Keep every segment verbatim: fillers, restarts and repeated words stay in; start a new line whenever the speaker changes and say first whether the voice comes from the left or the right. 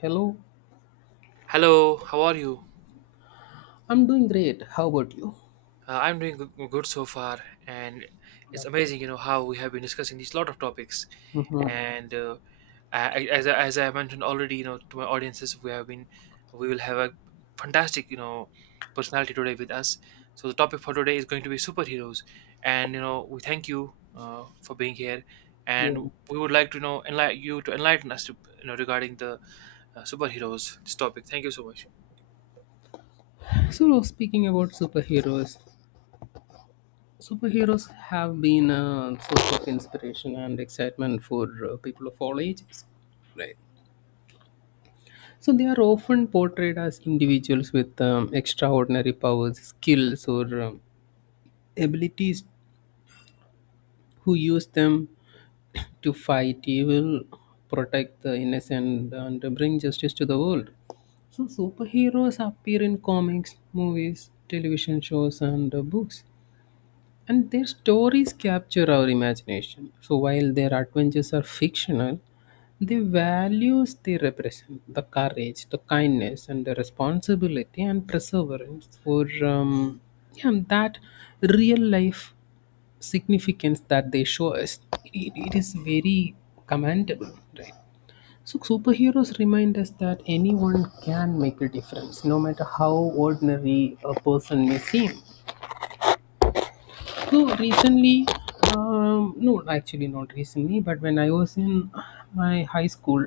left: Hello,
right: Hello, how are you?
left: I'm doing great. How about you?
right: Uh, I'm doing goo- good so far, and it's
left: That's
right: amazing, you know, how we have been discussing these lot of topics.
left: the, Mhm.
right: And uh, I, I- as I, as I mentioned already, you know, to my audiences, we have been, we will have a fantastic, you know, personality today with us. So the topic for today is going to be superheroes, and you know, we thank you uh, for being here,
left: Yeah.
right: and we would like to you know enlighten you to enlighten us to you know regarding the uh, superheroes this topic. Thank you so much.
left: So speaking about superheroes, superheroes have been a source of inspiration and excitement for uh, people of all ages, right? So they are often portrayed as individuals with um, extraordinary powers, skills, or um, abilities who use them to fight evil, protect the innocent, and bring justice to the world. So, superheroes appear in comics, movies, television shows, and uh, books. And their stories capture our imagination. So, while their adventures are fictional, the values they represent, the courage, the kindness, and the responsibility and perseverance for um, yeah, that real life significance that they show us, it, it is very commendable, right? So superheroes remind us that anyone can make a difference no matter how ordinary a person may seem. So recently, um, no, actually not recently, but when I was in my high school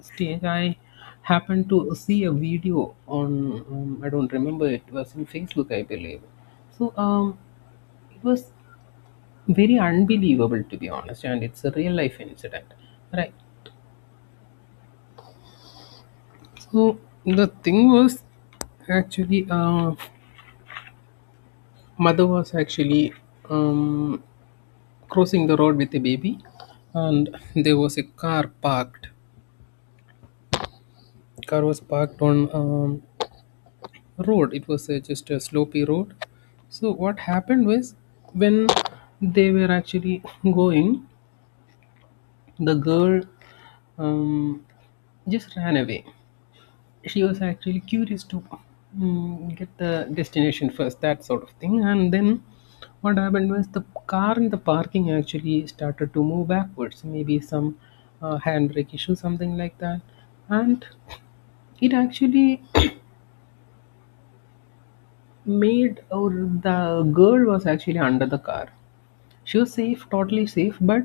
left: stage, I happened to see a video on, um, I don't remember, it was in Facebook, I believe. So um, it was very unbelievable, to be honest, and it's a real life incident, right? So the thing was, actually, uh, mother was actually, um, crossing the road with the baby, and there was a car parked, car was parked on, um, road, it was uh, just a slopy road. So what happened was, when they were actually going, the girl, um, just ran away. She was actually curious to mm, get the destination first, that sort of thing. And then what happened was the car in the parking actually started to move backwards, maybe some uh, handbrake issue, something like that. And it actually made, or the girl was actually under the car. She was safe, totally safe, but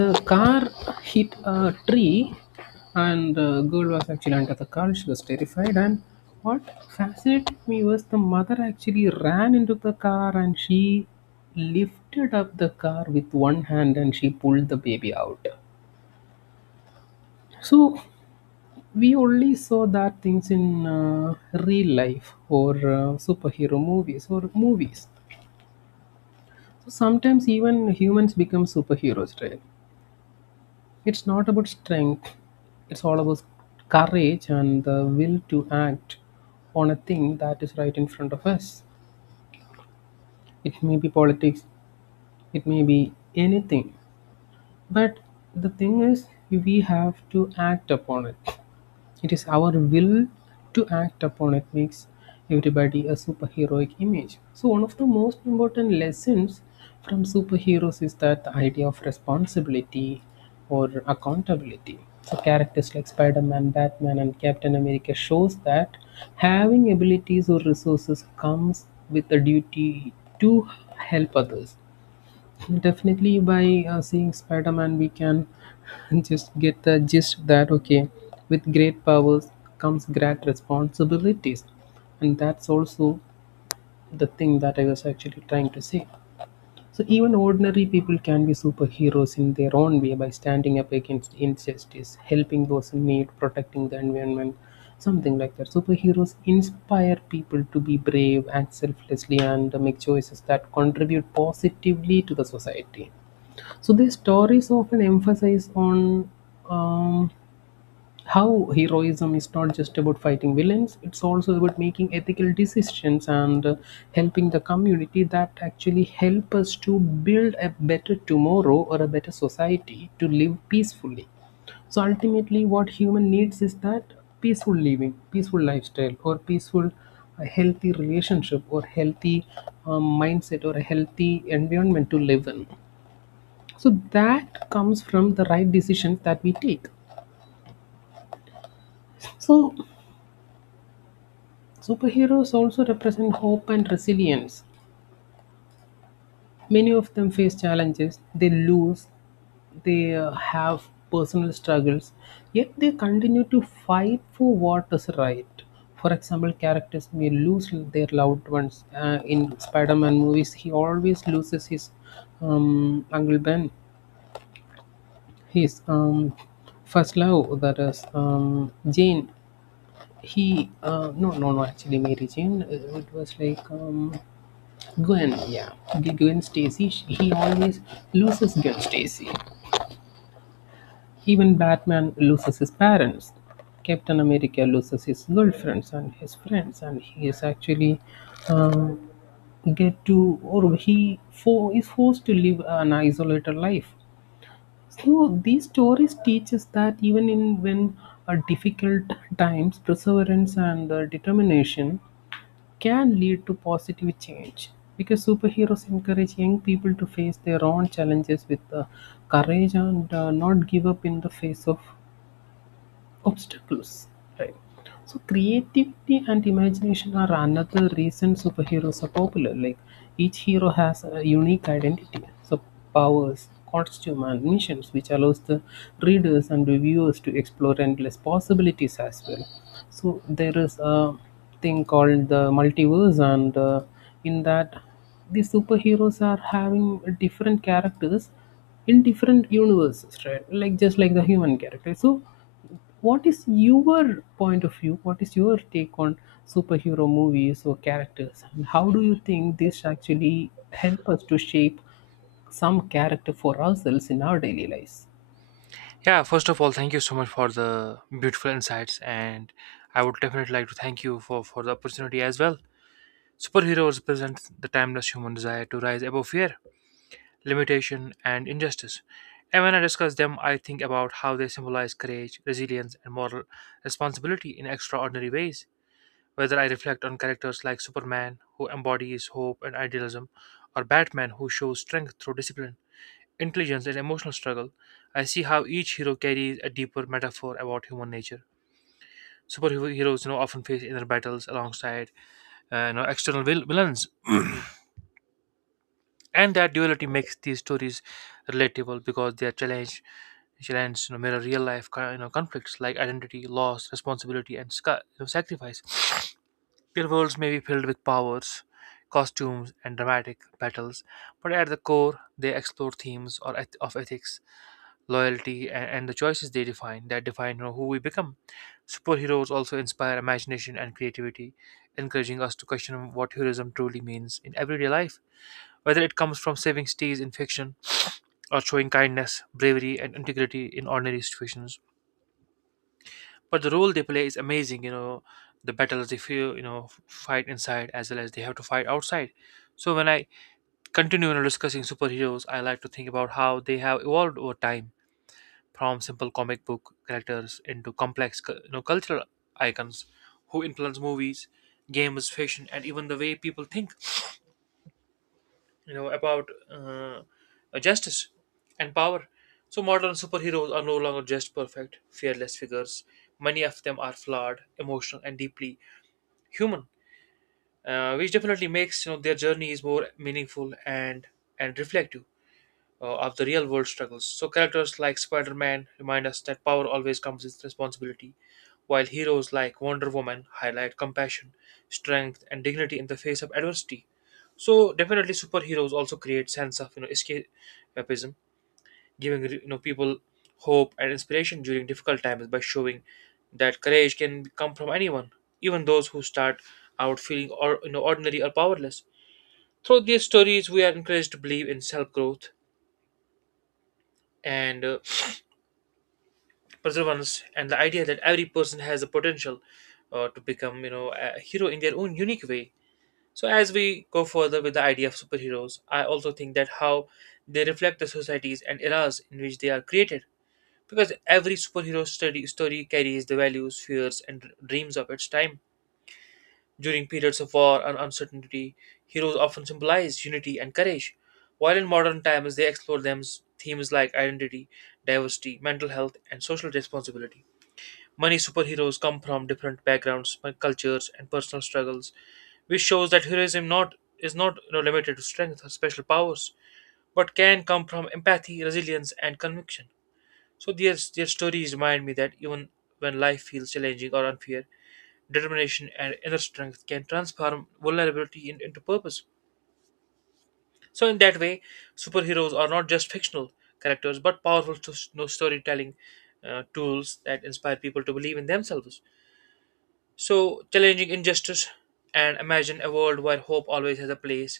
left: the car hit a tree and the girl was actually under the car, she was terrified. And what fascinated me was the mother actually ran into the car and she lifted up the car with one hand and she pulled the baby out. So we only saw that things in uh, real life or uh, superhero movies or movies. So sometimes even humans become superheroes, right? It's not about strength, it's all about courage and the will to act on a thing that is right in front of us. It may be politics, it may be anything. But the thing is, we have to act upon it. It is our will to act upon it makes everybody a superheroic image. So one of the most important lessons from superheroes is that the idea of responsibility or accountability. So characters like Spider-Man, Batman, and Captain America shows that having abilities or resources comes with a duty to help others. Definitely, by uh, seeing Spider Man, we can just get the gist that okay, with great powers comes great responsibilities, and that's also the thing that I was actually trying to say. So, even ordinary people can be superheroes in their own way by standing up against injustice, helping those in need, protecting the environment, something like that. Superheroes inspire people to be brave and selflessly and make choices that contribute positively to the society. So these stories often emphasize on um, how heroism is not just about fighting villains; it's also about making ethical decisions and uh, helping the community, that actually help us to build a better tomorrow or a better society to live peacefully. So ultimately, what human needs is that peaceful living, peaceful lifestyle, or peaceful, a healthy relationship, or healthy um, mindset, or a healthy environment to live in. So that comes from the right decisions that we take. So superheroes also represent hope and resilience. Many of them face challenges, they lose, they uh, have personal struggles, yet they continue to fight for what is right. For example, characters may lose their loved ones. Uh, in Spider Man movies, he always loses his um, Uncle Ben, his um, first love, that is um, Jane. He, uh, no, no, no, actually, Mary Jane, uh, it was like um, Gwen, yeah. The Gwen Stacy, sh- he always loses Gwen Stacy. Even Batman loses his parents. Captain America loses his girlfriends and his friends, and he is actually um, get to, or he for, is forced to live an isolated life. So these stories teach us that even in when uh, difficult times, perseverance and uh, determination can lead to positive change, because superheroes encourage young people to face their own challenges with uh, courage and uh, not give up in the face of obstacles. Right. So creativity and imagination are another reason superheroes are popular. Like each hero has a unique identity, so powers, costume, and missions, which allows the readers and the viewers to explore endless possibilities as well. So there is a thing called the multiverse, and uh, in that, the superheroes are having different characters in different universes, right? Like just like the human character. So what is your point of view? What is your take on superhero movies or characters? And how do you think this actually help us to shape some character for ourselves in our daily lives?
right: Yeah, first of all, thank you so much for the beautiful insights, and I would definitely like to thank you for, for the opportunity as well. Superheroes present the timeless human desire to rise above fear, limitation, and injustice. And when I discuss them, I think about how they symbolize courage, resilience, and moral responsibility in extraordinary ways. Whether I reflect on characters like Superman, who embodies hope and idealism, or Batman, who shows strength through discipline intelligence, and emotional struggle. I see how each hero carries a deeper metaphor about human nature. Superheroes, you know, often face inner battles alongside, uh, you know, external vil- villains, and that duality makes these stories relatable because they are challenged, challenged, you know, mirror real life, co- you know, conflicts like identity, loss, responsibility, and sca- you know, sacrifice. Their worlds may be filled with powers, costumes, and dramatic battles, but at the core, they explore themes or eth- of ethics loyalty, and, and the choices they define that define you know, who we become. Superheroes also inspire imagination and creativity, encouraging us to question what heroism truly means in everyday life. Whether it comes from saving cities in fiction or showing kindness, bravery, and integrity in ordinary situations. But the role they play is amazing, you know, the battles they feel, you know, fight inside as well as they have to fight outside. So when I continue you know, discussing superheroes, I like to think about how they have evolved over time from simple comic book characters into complex cu- you know, cultural icons who influence movies, games, fashion, and even the way people think you know about uh, justice and power. So modern superheroes are no longer just perfect, fearless figures. Many of them are flawed, emotional, and deeply human, uh, which definitely makes you know their journeys more meaningful and and reflective uh, of the real world struggles. So characters like Spider-Man remind us that power always comes with responsibility, while heroes like Wonder Woman highlight compassion, strength, and dignity in the face of adversity. So definitely, superheroes also create sense of you know escapism, giving you know people hope and inspiration during difficult times by showing that courage can come from anyone, even those who start out feeling or you know ordinary or powerless. Through these stories, we are encouraged to believe in self growth and uh, perseverance, and the idea that every person has the potential uh, to become you know a hero in their own unique way. So, as we go further with the idea of superheroes, I also think that how they reflect the societies and eras in which they are created. Because every superhero study, story carries the values, fears, and dr- dreams of its time. During periods of war and uncertainty, heroes often symbolize unity and courage, while in modern times they explore them themes like identity, diversity, mental health, and social responsibility. Many superheroes come from different backgrounds, my cultures, and personal struggles, which shows that heroism not is not you know, limited to strength or special powers, but can come from empathy, resilience, and conviction. So their their stories remind me that even when life feels challenging or unfair, determination and inner strength can transform vulnerability in- into purpose. So, in that way, superheroes are not just fictional characters but powerful to, you know, storytelling uh, tools that inspire people to believe in themselves, so challenging injustice and imagine a world where hope always has a place.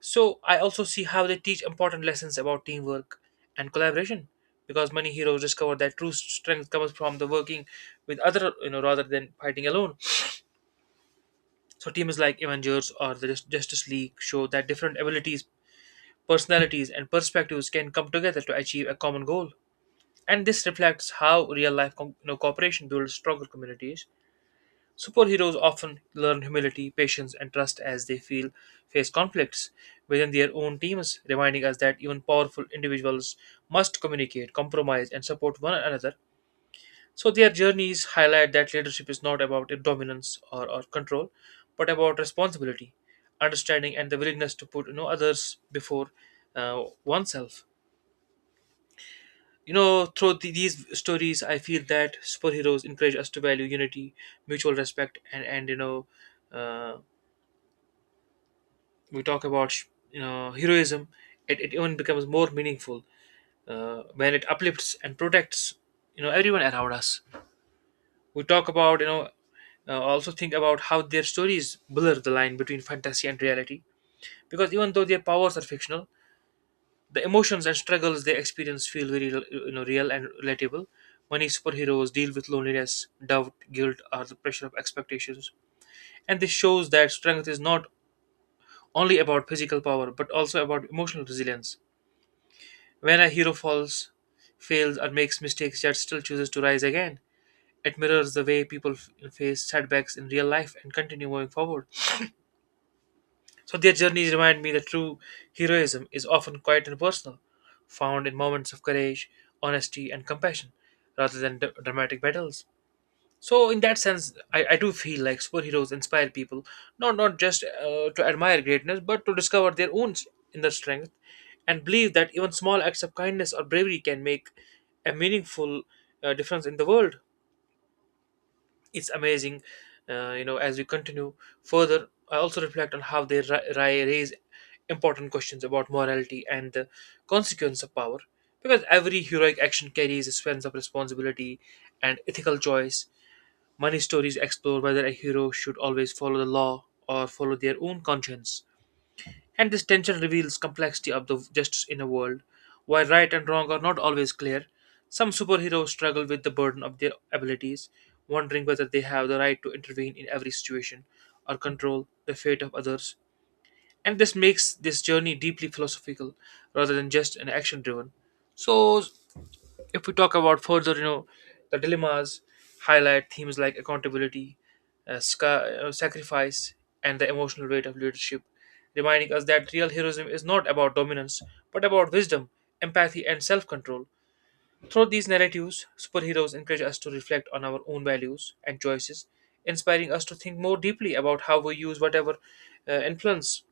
right: So I also see how they teach important lessons about teamwork and collaboration because many heroes discover that true strength comes from the working with other you know rather than fighting alone. So teams like Avengers or the Jus- justice League show that different abilities personalities and perspectives can come together to achieve a common goal, and this reflects how real life com- you know, cooperation builds stronger communities. Superheroes often learn humility, patience, and trust as they feel face conflicts within their own teams, reminding us that even powerful individuals must communicate, compromise, and support one another. So their journeys highlight that leadership is not about dominance or, or control, but about responsibility, understanding, and the willingness to put you know others before uh, oneself. You know, through the, these stories, I feel that superheroes encourage us to value unity, mutual respect, and and you know. Uh, we talk about sh- you know heroism it, it even becomes more meaningful uh, when it uplifts and protects you know everyone around us. We talk about you know uh, also think about how their stories blur the line between fantasy and reality because even though their powers are fictional the emotions and struggles they experience feel very you know real and relatable. Many superheroes deal with loneliness doubt guilt or the pressure of expectations and this shows that strength is not only about physical power but also about emotional resilience. When a hero falls, fails, or makes mistakes yet still chooses to rise again, it mirrors the way people f- face setbacks in real life and continue moving forward. So their journeys remind me that true heroism is often quiet and personal, found in moments of courage, honesty, and compassion, rather than d- dramatic battles. So in that sense, I, I do feel like superheroes inspire people not not just uh, to admire greatness, but to discover their own s- inner strength and believe that even small acts of kindness or bravery can make a meaningful uh, difference in the world. It's amazing, uh, you know. As we continue further, I also reflect on how they ri- ri- raise important questions about morality and the consequence of power, because every heroic action carries a sense of responsibility and ethical choice. Money stories explore whether a hero should always follow the law or follow their own conscience. And this tension reveals complexity of the justice in a world where right and wrong are not always clear. Some superheroes struggle with the burden of their abilities, wondering whether they have the right to intervene in every situation or control the fate of others. And this makes this journey deeply philosophical rather than just an action driven. So if we talk about further, you know, the dilemmas highlight themes like accountability, uh, sca- uh, sacrifice, and the emotional weight of leadership, reminding us that real heroism is not about dominance but about wisdom, empathy, and self control. Through these narratives, superheroes encourage us to reflect on our own values and choices, inspiring us to think more deeply about how we use whatever uh, influence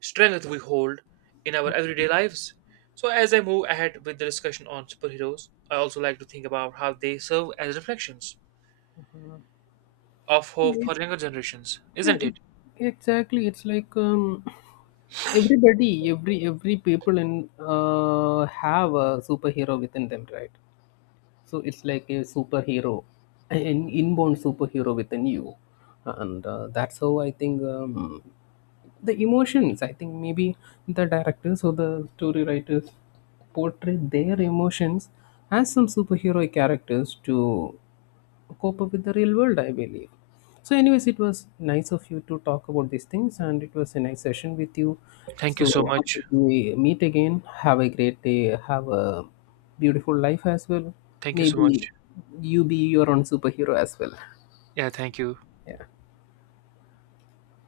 right: strength we hold in our everyday lives. So, as I move ahead with the discussion on superheroes, I also like to think about how they serve as reflections of hope
left: It,
right: for younger generations, isn't
left: it,
right: it?
left: exactly. It's like um, everybody, every every people in uh, have a superhero within them, right? So it's like a superhero, an inborn superhero within you. And uh, that's how I think um, the emotions, I think maybe the directors or the story writers portray their emotions as some superhero characters to cope up with the real world, I believe. So, anyways, it was nice of you to talk about these things, and it was a nice session with you.
right: Thank you so
left: So,
right: much.
left: until we meet again, have a great day, have a beautiful life as well.
right: Thank you so
left: Maybe
right: much.
left: you be your own superhero as well.
right: Yeah, thank you.
left: Yeah.